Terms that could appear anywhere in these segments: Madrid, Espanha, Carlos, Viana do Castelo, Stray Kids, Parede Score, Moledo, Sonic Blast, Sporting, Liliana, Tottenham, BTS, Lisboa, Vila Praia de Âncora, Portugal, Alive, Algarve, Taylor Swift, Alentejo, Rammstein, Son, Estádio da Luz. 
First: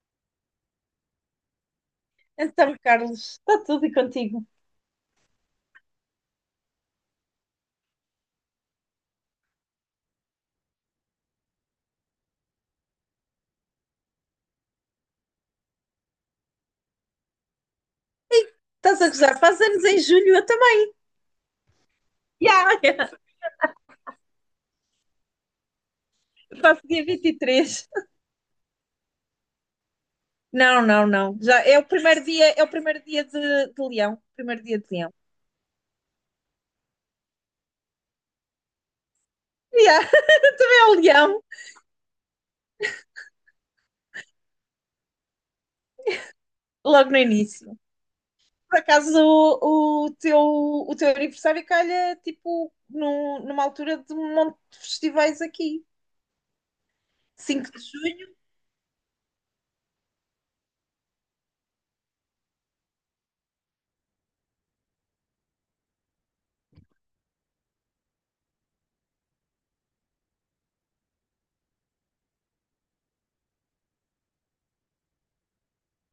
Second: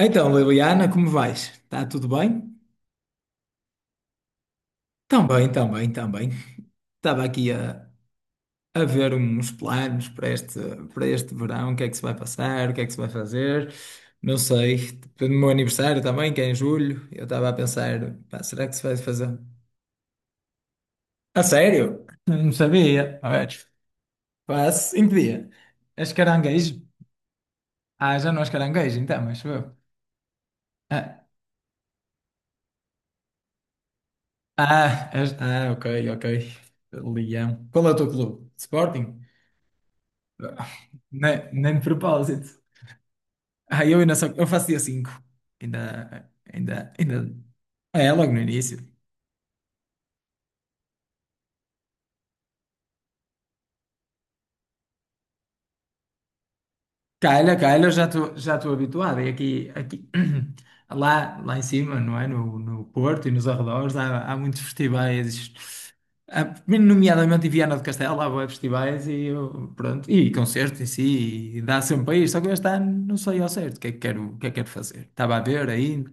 Então, Liliana, como vais? Está tudo bem? Então, Carlos, está tudo e contigo. Tão bem, tão bem, tão bem. Estava aqui a ver uns planos para este verão, o que é que se vai passar, o que é que se vai fazer, não sei. Tipo, no meu aniversário também, que é em julho, eu estava a pensar, pá, será que se vai Estás a fazer? gozar? Faz anos em julho, eu também. A sério? Não Ya, ya. sabia. A ver. Pá, em que dia? És caranguejo? Faço dia 23. Ah, já não és caranguejo, então, mas eu. Não, não, Ah, não. Já é o primeiro dia, é o primeiro dia de Leão. Primeiro dia de ah, Leão. és. Ah, ok, ok. Leão. Qual é o teu clube? Sporting? Ya, é o Leão, Nem de propósito. Ah, eu faço dia 5. Ainda, ainda, logo no ainda. início. É, logo no início. Por acaso o teu aniversário calha tipo numa altura de um monte de festivais aqui. Calha, cinco de calha, eu já julho. estou já estou habituado. E aqui lá em cima, não é? No Porto e nos arredores, há muitos festivais. Há, nomeadamente em Viana do Castelo, há bué festivais e eu, pronto, e concertos em si, e dá sempre para ir. Só que este ano não sei ao certo o que é que quero, o que é que quero fazer. Estava a ver aí,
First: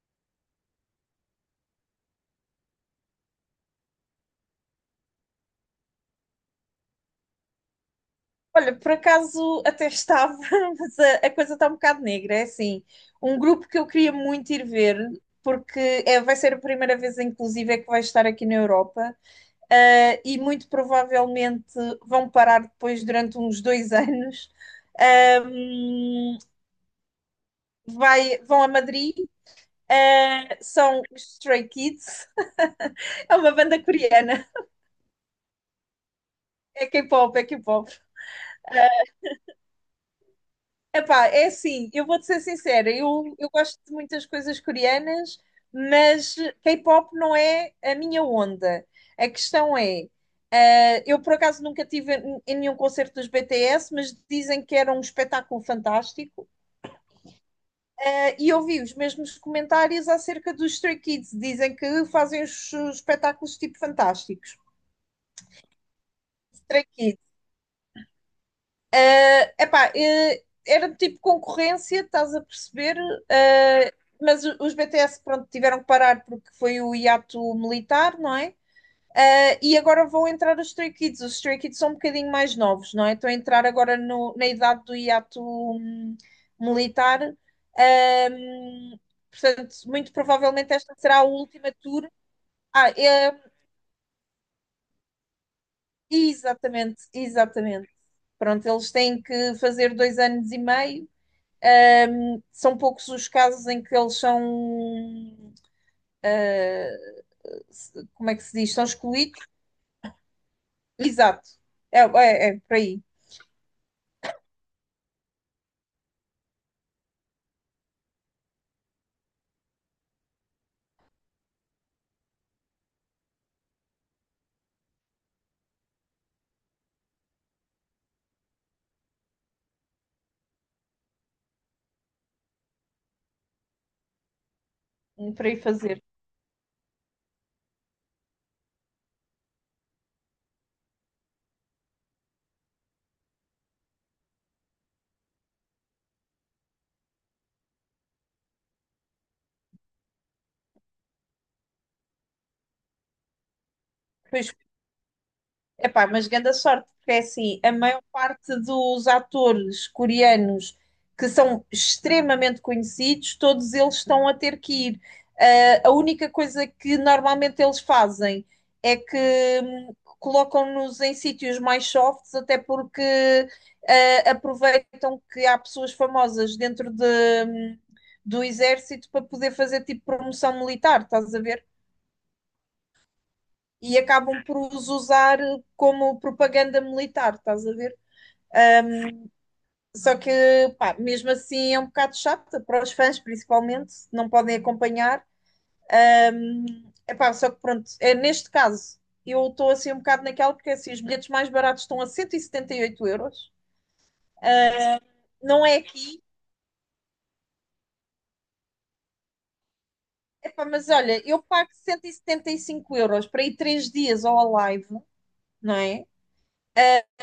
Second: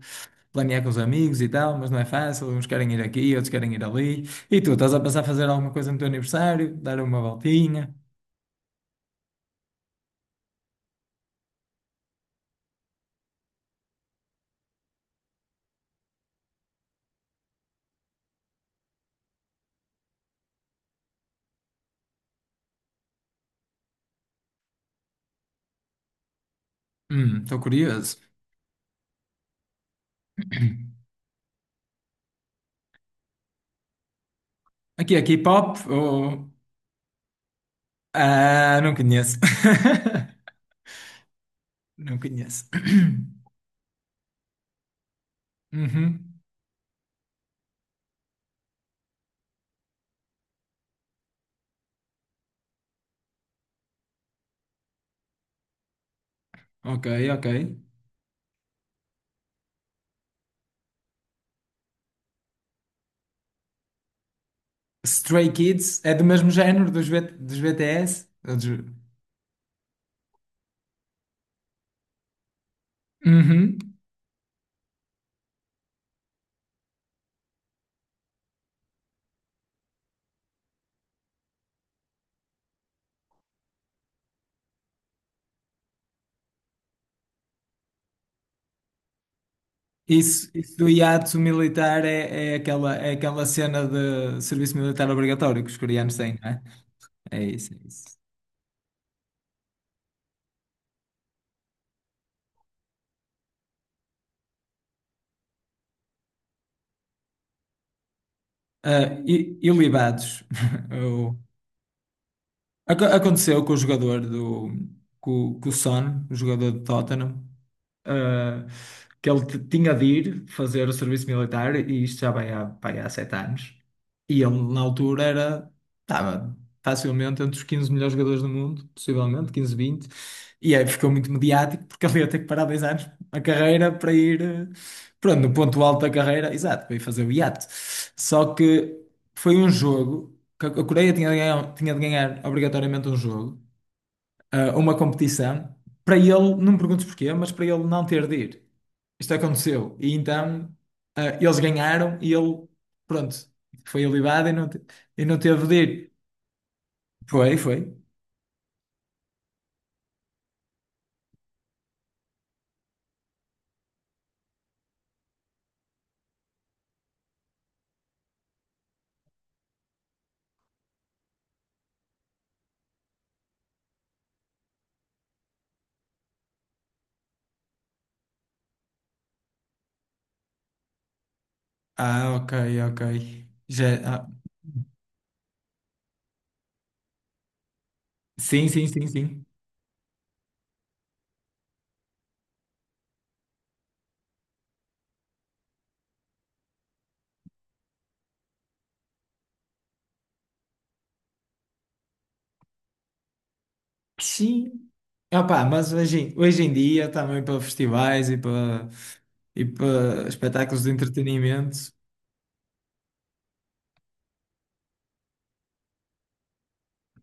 planear com os amigos e tal, mas não é fácil. Uns querem ir aqui, outros querem ir ali. E tu, estás a pensar fazer alguma coisa no teu aniversário? Dar uma voltinha? Olha, por acaso até estava, mas a coisa está um bocado negra. É assim, um grupo que eu queria muito ir ver, porque é, vai ser a primeira vez, inclusive, é que vai estar aqui na Europa, e muito provavelmente vão parar depois durante uns dois anos. Ahm, Estou curioso. vão a Madrid, são os Stray Kids, é uma banda coreana. Aqui é K-pop ou. É K-pop, é K-pop. Ah, não conheço. Epá, é assim, eu Não vou-te ser conheço. sincera, eu gosto de muitas coisas coreanas, mas Uhum. K-pop não é a minha onda. A questão é, eu por acaso nunca tive em nenhum concerto dos BTS, mas dizem que era um espetáculo fantástico. Ok, ok. E ouvi os mesmos comentários acerca dos Stray Kids, dizem que fazem os espetáculos tipo fantásticos. Stray Kids é do mesmo Stray género dos, B- Kids. dos BTS? Ou dos- Epá, era tipo concorrência, estás a perceber? Uhum. Eh, mas os BTS, pronto, tiveram que parar porque foi o hiato militar, não é? E agora vão entrar os Stray Kids. Os Stray Kids são um bocadinho mais novos, não é? Estão a entrar agora na idade do hiato militar. Ahm, portanto, muito Isso, provavelmente isso do esta será a hiato última militar tour. é Ah, aquela, é é, aquela cena de serviço militar obrigatório que os coreanos têm, não é? exatamente, É isso, é exatamente. isso. Pronto, eles têm que fazer 2 anos e meio. São poucos os casos em que eles são, como é que se diz, são Ah, excluídos. e libados? Eu. Exato, é, é, é para aí, Aconteceu com o jogador do. Com o Son, o jogador do Tottenham, eh, que ele tinha de ir fazer o serviço militar, e isto já vai há 7 anos. E ele, na altura, estava facilmente entre os 15 melhores jogadores do mundo, possivelmente, 15, 20. E aí ficou muito mediático, porque ele ia ter que parar 2 anos a carreira para ir, pronto, para no aí ponto alto fazer. da carreira, exato, para ir fazer o iate. Só que foi um jogo que a Coreia tinha de ganhar obrigatoriamente um jogo, uma competição, para ele, não me perguntes porquê, mas para ele não ter de ir. Isto aconteceu. E então eles ganharam e ele, pronto, foi Pois. alivado e e não teve de Epá, ir. mas grande sorte, porque é Foi, assim, a foi. maior parte dos atores coreanos que são extremamente conhecidos, todos eles estão a ter que ir. Ah, a única coisa que normalmente eles fazem é que hum, colocam-nos em sítios mais softs, até porque aproveitam que há pessoas famosas dentro hum, do exército para poder fazer tipo promoção militar, estás a ver? Ah, ok, ok. E Já, acabam por os usar como propaganda militar, estás a ver? sim, sim, sim, sim. Só que, pá, mesmo assim é um bocado chato para os fãs, principalmente, não podem acompanhar. Epá, só que pronto, é, neste caso, eu estou assim um bocado naquela, porque assim, os bilhetes mais baratos estão a 178 euros, Sim. Opá, não é mas aqui. hoje em dia, também para festivais e para Epá, espetáculos mas de olha, eu pago entretenimento. 175 € para ir três dias ao live, não é?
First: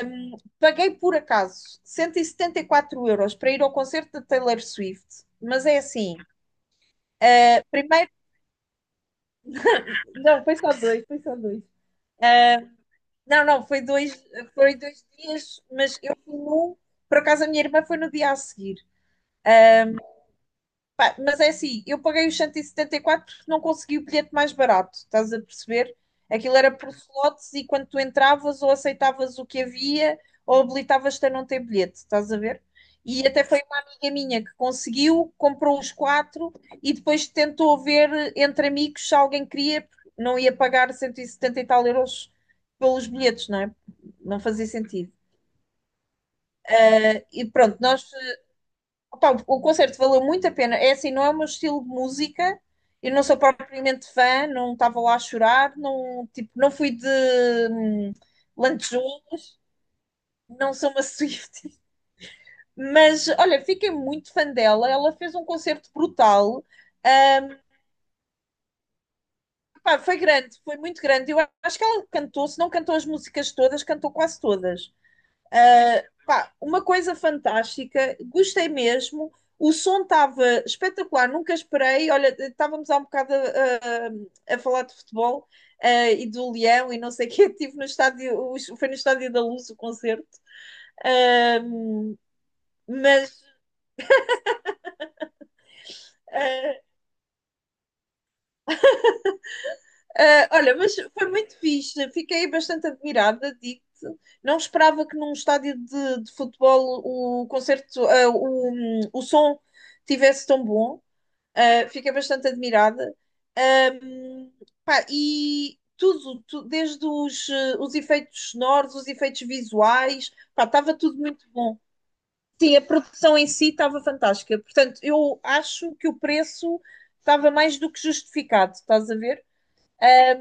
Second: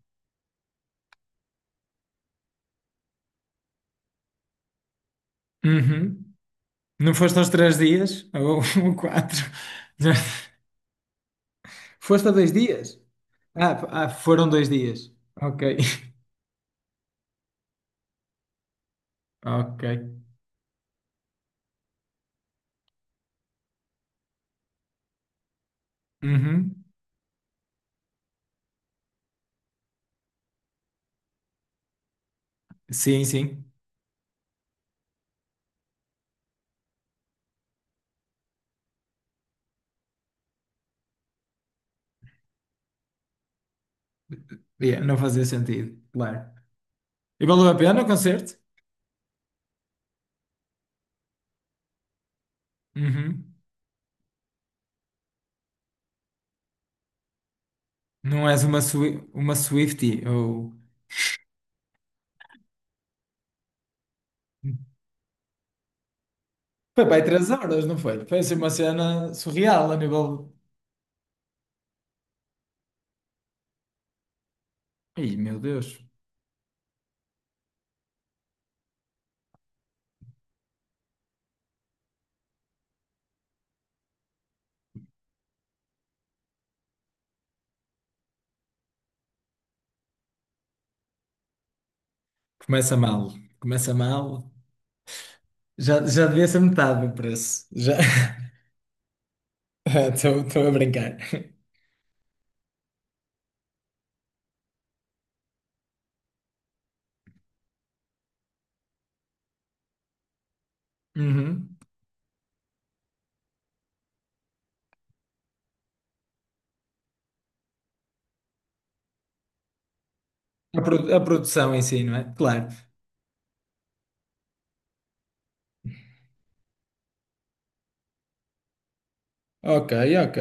Paguei por acaso cento e setenta e quatro euros para ir ao concerto de Taylor Swift, mas é assim, Uhum. Não foste aos três primeiro, dias? Ou quatro? Já- não, foi só dois, foi só dois. Foste a 2 dias? Não, não, Ah, foram dois foi dois dias. dias, Ok. mas eu fui num, por acaso a minha irmã foi no dia a seguir. Ok. Pá, mas é assim, eu paguei os 174 porque não consegui o bilhete mais barato, estás a perceber? Aquilo era Uhum. por slots e quando tu entravas ou aceitavas o que havia ou habilitavas-te a não ter bilhete, estás a ver? Sim, E até foi sim. uma amiga minha que conseguiu, comprou os quatro e depois tentou ver entre amigos se alguém queria, porque não ia pagar 170 e setenta e tal euros pelos bilhetes, não é? Não fazia Yeah, sentido. não fazia sentido, claro. E E valeu a pronto, pena nós. o concerto? Opa, o concerto valeu muito a pena. É assim, não é o meu estilo de música. Eu não sou Uhum. propriamente fã, não estava lá a chorar, não, tipo, não fui de hum, Não és uma, lantejou. Swi- uma Swiftie ou. Não sou uma Swift. Mas, olha, fiquei muito fã dela. Ela fez um concerto brutal. Foi para aí três Hum, horas, não foi? Foi assim uma cena surreal a pá, foi nível. grande, foi muito grande. Eu acho que ela cantou, se não cantou as músicas todas, cantou quase todas. Ih, meu Deus. Pá, uma coisa fantástica, gostei mesmo. O som estava espetacular, nunca esperei. Olha, estávamos há um bocado a, falar de futebol e do Leão e não sei o quê. Estive no estádio, foi no estádio da Luz o concerto. Uh, Começa mal. mas, Começa mal. Já devia ser ah, metade do preço. Já. Estou ah, estou a olha, mas brincar. foi muito fixe. Fiquei bastante admirada, digo não esperava que num estádio de futebol o concerto, o som tivesse tão bom. Uhum. Fiquei bastante admirada. Um, pá, e tudo, desde os, os efeitos sonoros, os efeitos visuais, pá, A, estava pro- tudo a muito produção bom. em si, não é? Claro. Sim, a produção em si estava fantástica. Portanto, eu acho que o preço estava mais do que justificado, estás a ver? Ok, ok.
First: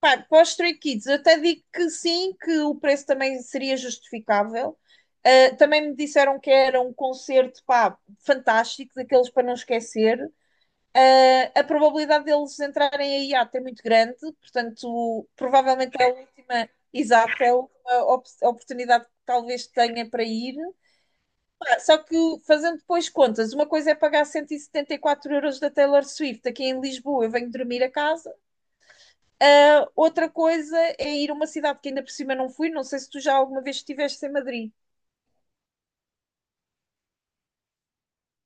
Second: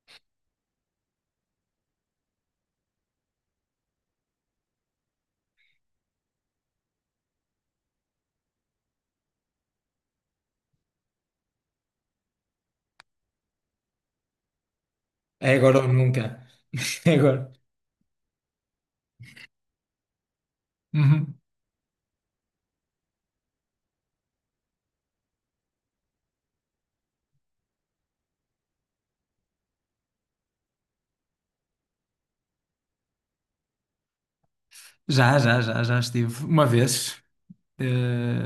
Pá, para os Stray Kids, eu até digo que sim, que o preço também seria justificável. Também me disseram que era um concerto, pá, fantástico, daqueles para não esquecer. A probabilidade deles entrarem a IAT é muito grande, portanto, É agora ou provavelmente é a nunca. última, É agora. exato, é a última oportunidade que talvez tenha para ir. Uhum. Só que, fazendo depois contas, uma coisa é pagar 174 € da Taylor Swift aqui em Lisboa, eu venho dormir a casa. Outra coisa é ir a uma cidade que ainda por cima não fui, não sei se tu já alguma vez estiveste em Madrid. Já, já, já, já estive uma vez, eh,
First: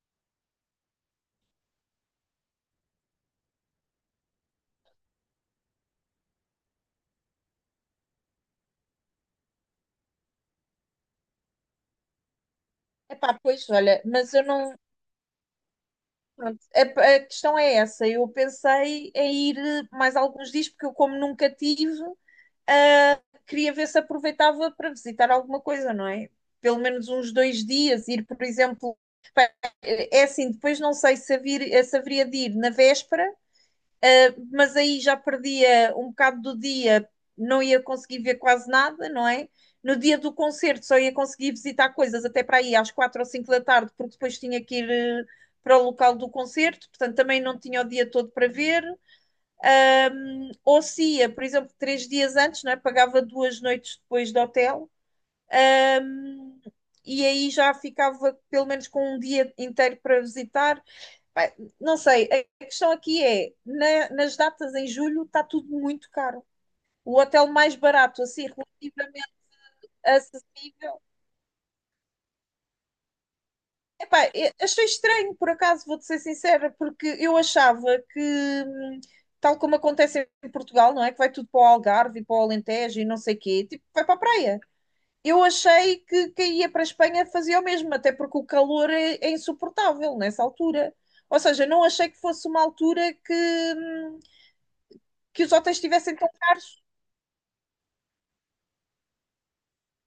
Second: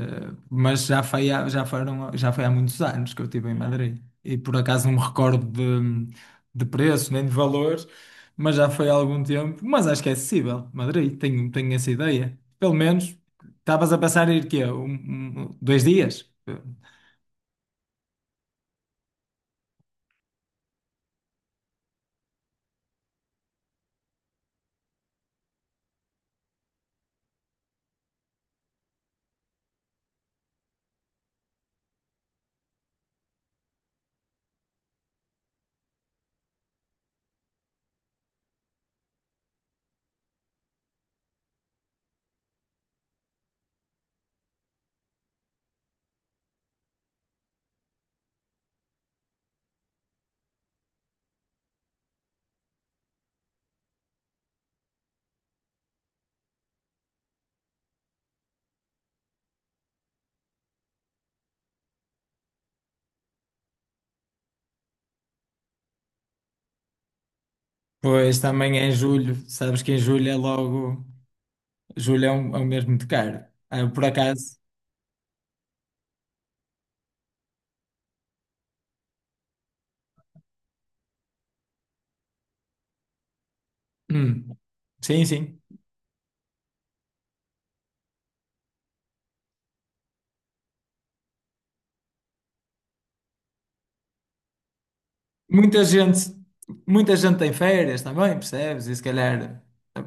mas já foi há muitos anos que eu estive em Madrid. E por acaso não me recordo de preço nem de valores, mas já foi há algum tempo. Mas acho que é acessível. Madrid, tenho essa ideia. Pelo menos Epá, pois, estavas a olha, pensar mas em eu ir quê? não. Dois dias? Pronto, a questão é essa. Eu pensei em ir mais alguns dias, porque eu, como nunca tive, ah, queria ver se aproveitava para visitar alguma coisa, não é? Pelo menos uns dois dias, ir, por exemplo, é assim, depois não sei se, se haveria de ir na véspera, mas aí já perdia um bocado do dia, não ia conseguir ver quase nada, não é? No dia do concerto só ia conseguir visitar coisas até para aí às quatro ou cinco da tarde, porque depois tinha que ir para o local do concerto, portanto também não tinha o dia todo para ver. Ou se ia, por exemplo, três dias antes, não é? Pagava duas noites depois do hotel. Ahm, e aí já ficava pelo menos com um dia inteiro para visitar. Pá, não sei, a questão aqui é, nas datas em julho está tudo muito caro. O hotel mais barato, Pois assim, também é em relativamente julho, sabes que em julho é acessível. logo. Julho é um mês muito caro. Ah, por Epá, acaso. achei estranho, por acaso, vou-te ser sincera, porque eu achava que, hum, tal como acontece em Portugal, não é? Que vai tudo para o Algarve e para o Alentejo e não sei quê, tipo, vai para a Hum, praia. sim, Eu sim. achei que quem ia para a Espanha fazia o mesmo, até porque o calor é insuportável nessa altura. Ou seja, não achei que fosse uma altura que os hotéis Muita estivessem tão gente, caros. muita gente tem férias também, percebes? E se calhar eh,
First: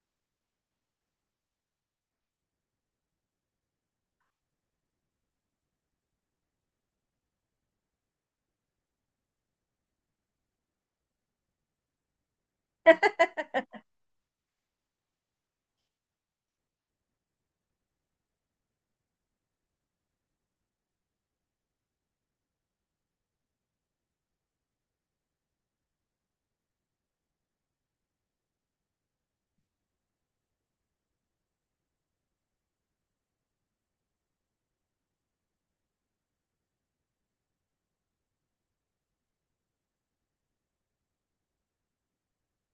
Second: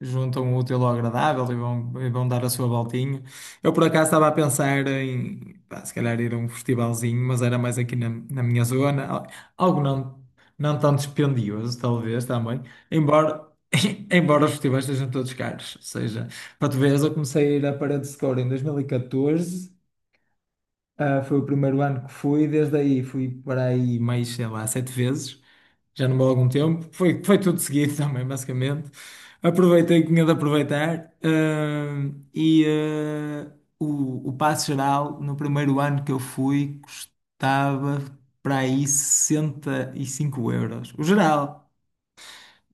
juntam o útil ao agradável e e vão dar a sua voltinha. Eu por acaso estava a pensar em, pá, se calhar ir a um festivalzinho, mas era mais aqui na minha zona, algo não tão dispendioso, talvez também, embora. Embora os festivais sejam todos caros, ou seja, para tu veres, eu comecei a ir à Parede Score em 2014, foi o primeiro ano que fui, desde aí fui para aí mais, sei lá, sete vezes, já não vou há algum tempo. Foi tudo seguido também, basicamente. Aproveitei o que tinha de aproveitar. O passo geral, no primeiro ano que eu fui, custava para aí 65 euros. O geral.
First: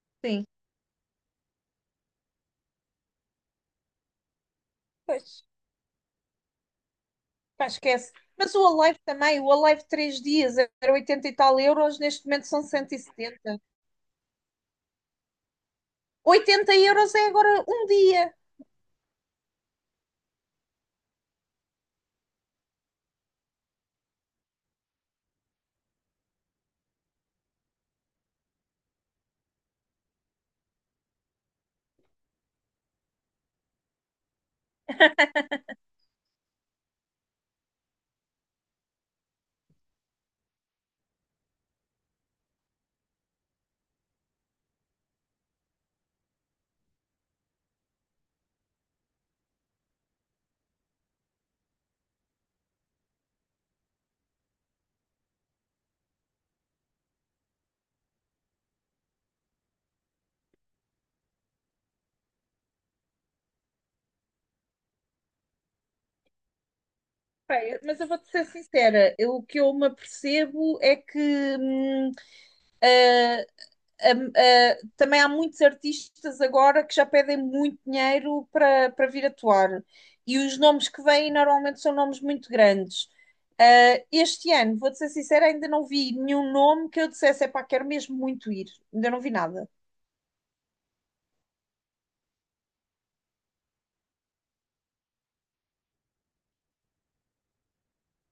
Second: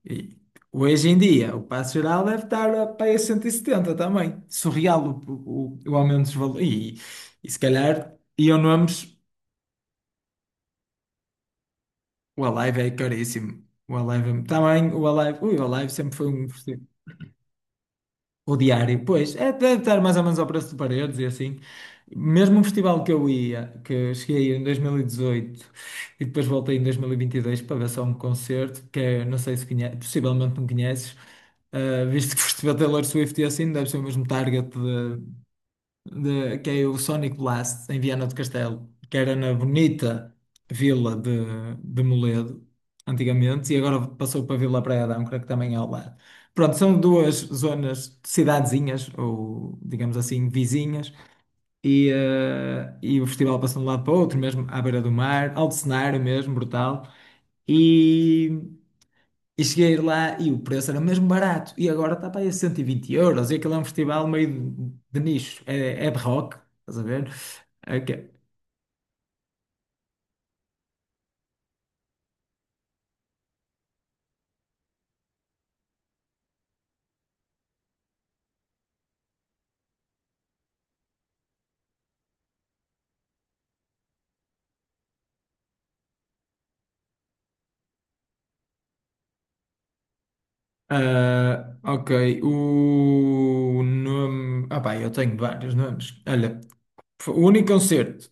E Sim. hoje em dia, o passo geral deve estar para aí a 170 também. Surreal Pois, o aumento dos valores. E se pá, esquece. calhar Mas iam o Alive nomes. também, o Alive 3 dias era 80 e tal euros, neste O momento são Alive é cento e caríssimo. setenta O Alive também. O Alive. Ui, o Alive sempre foi um. 80 euros é agora um dia. O diário, pois, é, deve estar mais ou menos ao preço de paredes e assim. Mesmo um festival que eu ia, que cheguei a ir em 2018 e dezoito e depois voltei em 2022 para ver só um concerto, que é, não sei se conheces, possivelmente não conheces, visto que foste ver Taylor Swift e assim, deve ser o mesmo target que é o Sonic Blast, em Viana do Castelo, que era na bonita vila de Moledo, antigamente, e agora passou para a Vila Praia de Âncora, que também é ao lado. Pronto, são duas zonas, cidadezinhas, ou digamos assim, vizinhas, e o festival passa de um lado para o outro, mesmo à beira do mar, alto cenário mesmo, brutal. E. E cheguei lá e o preço era mesmo barato. E agora está para aí a 120 euros. E aquilo é um festival meio de nicho. É de rock, estás a ver? Pá, mas eu vou-te Ok. ser sincera, o que eu me apercebo é que também há muitos artistas agora que já pedem muito dinheiro para vir atuar. E os nomes que vêm normalmente são nomes muito grandes. Ah, este ano, vou-te ser sincera, ainda não vi nenhum nome que eu dissesse, epá, quero mesmo muito ir. Ainda não vi nada. Ah, ok. O nome. Ah, pá, eu tenho vários nomes. Olha, foi o único concerto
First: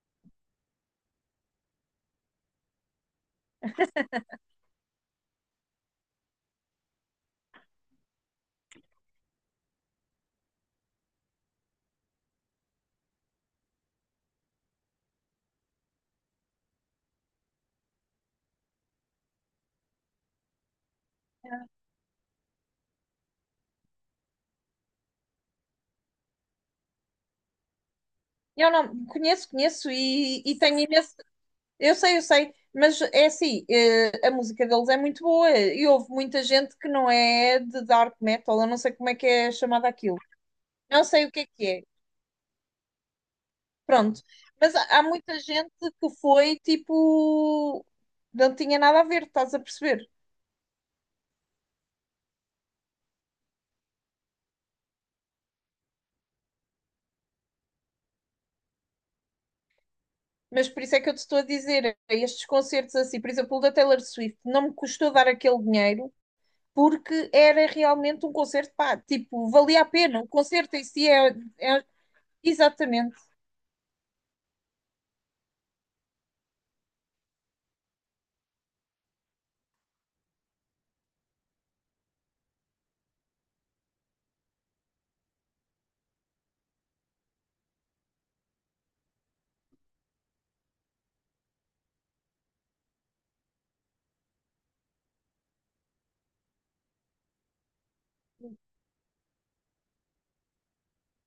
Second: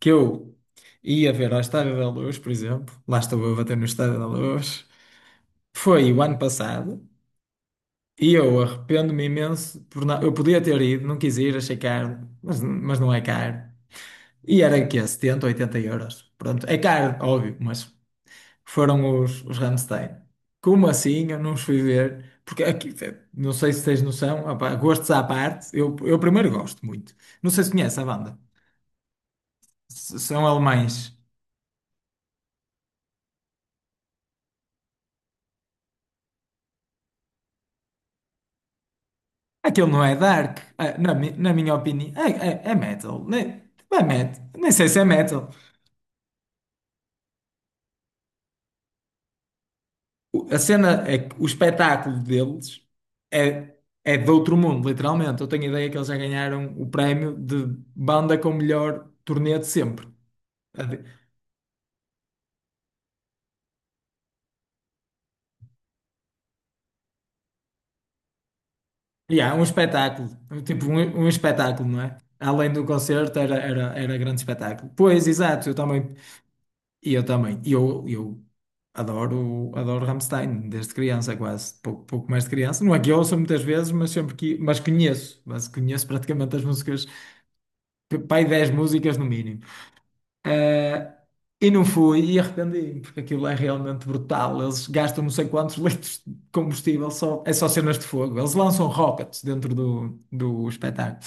que eu ia ver à Estádio da Luz, por exemplo, lá estou eu a bater no Estádio da Luz, foi o ano passado. E eu arrependo-me imenso por não. Eu podia ter ido, não quis ir, achei caro, mas não é caro. E era aqui é 70, 80 euros. Pronto, é caro, óbvio, mas foram os Rammstein. Como assim? Eu não os fui ver. Porque aqui, não sei se tens noção, opá, gostos à parte, eu primeiro gosto muito. Não sei se conhece a banda. Eu não conheço, conheço S- e, são e tenho imenso. alemães. Eu sei, mas é assim, a música deles é muito boa e houve muita gente que não é de dark metal, eu não sei como é que é Aquilo chamada não é aquilo. dark, ah, Não na, sei mi- o que é na que minha é. opinião. É metal. Nem, é Pronto. metal. Nem Mas sei se há é muita metal. gente que foi tipo. Não tinha nada a ver, estás a perceber? A cena é que o espetáculo deles é, é de outro mundo, literalmente. Eu tenho a ideia que eles já ganharam o prémio de banda com o melhor turnê de sempre. Mas A por isso é de- que eu te estou a dizer, estes concertos assim, por exemplo, o da Taylor Swift, não me custou dar aquele dinheiro porque era realmente um concerto, pá, E tipo, há um valia a pena. O espetáculo, concerto em tipo si um é espetáculo, não é? Além do exatamente. concerto, era grande espetáculo. Pois, exato, eu também. E eu também. E eu adoro, adoro Rammstein, desde criança, quase. Pouco, pouco mais de criança. Não é que eu ouço muitas vezes, mas sempre que. Mas conheço. Mas conheço praticamente as músicas. Pai, 10 músicas no mínimo. Eh, e não fui e arrependi-me, porque aquilo é realmente brutal. Eles gastam não sei quantos litros de combustível, é só cenas de fogo. Eles lançam rockets dentro do espetáculo.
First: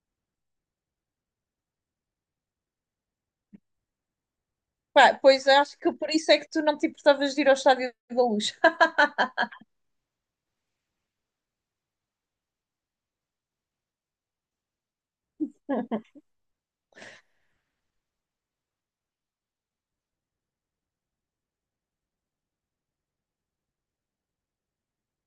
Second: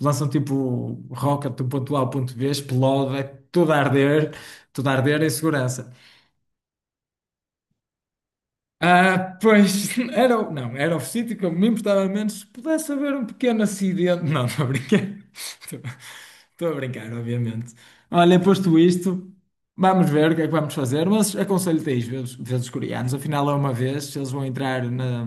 Lançam tipo rocket do ponto A ao ponto B, explode, é tudo a arder, tudo a Pá, arder em pois acho que segurança. por isso é que tu não te importavas de ir ao Estádio da Luz. Ah, pois, não, era o sítio que eu me importava menos se pudesse haver um pequeno acidente. Não, estou a brincar. Estou estou a brincar, obviamente. Olha, posto isto, vamos ver o que é que vamos fazer, mas aconselho-te a ir ver os coreanos. Afinal, é uma vez, eles vão entrar na,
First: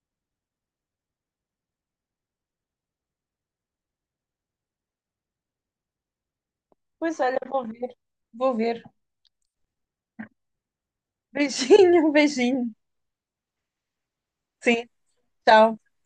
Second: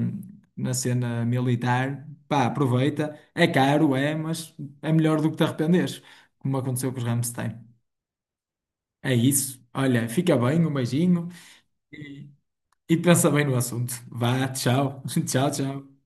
na cena militar. Pá, aproveita. É caro, é, mas é melhor do que te arrependeres, como aconteceu com os Pois olha, Rammstein. vou ver, vou ver. É isso. Olha, fica bem, um beijinho Beijinho, beijinho. e pensa bem no assunto. Vá, Sim, tchau. Tchau, tchau. tchau.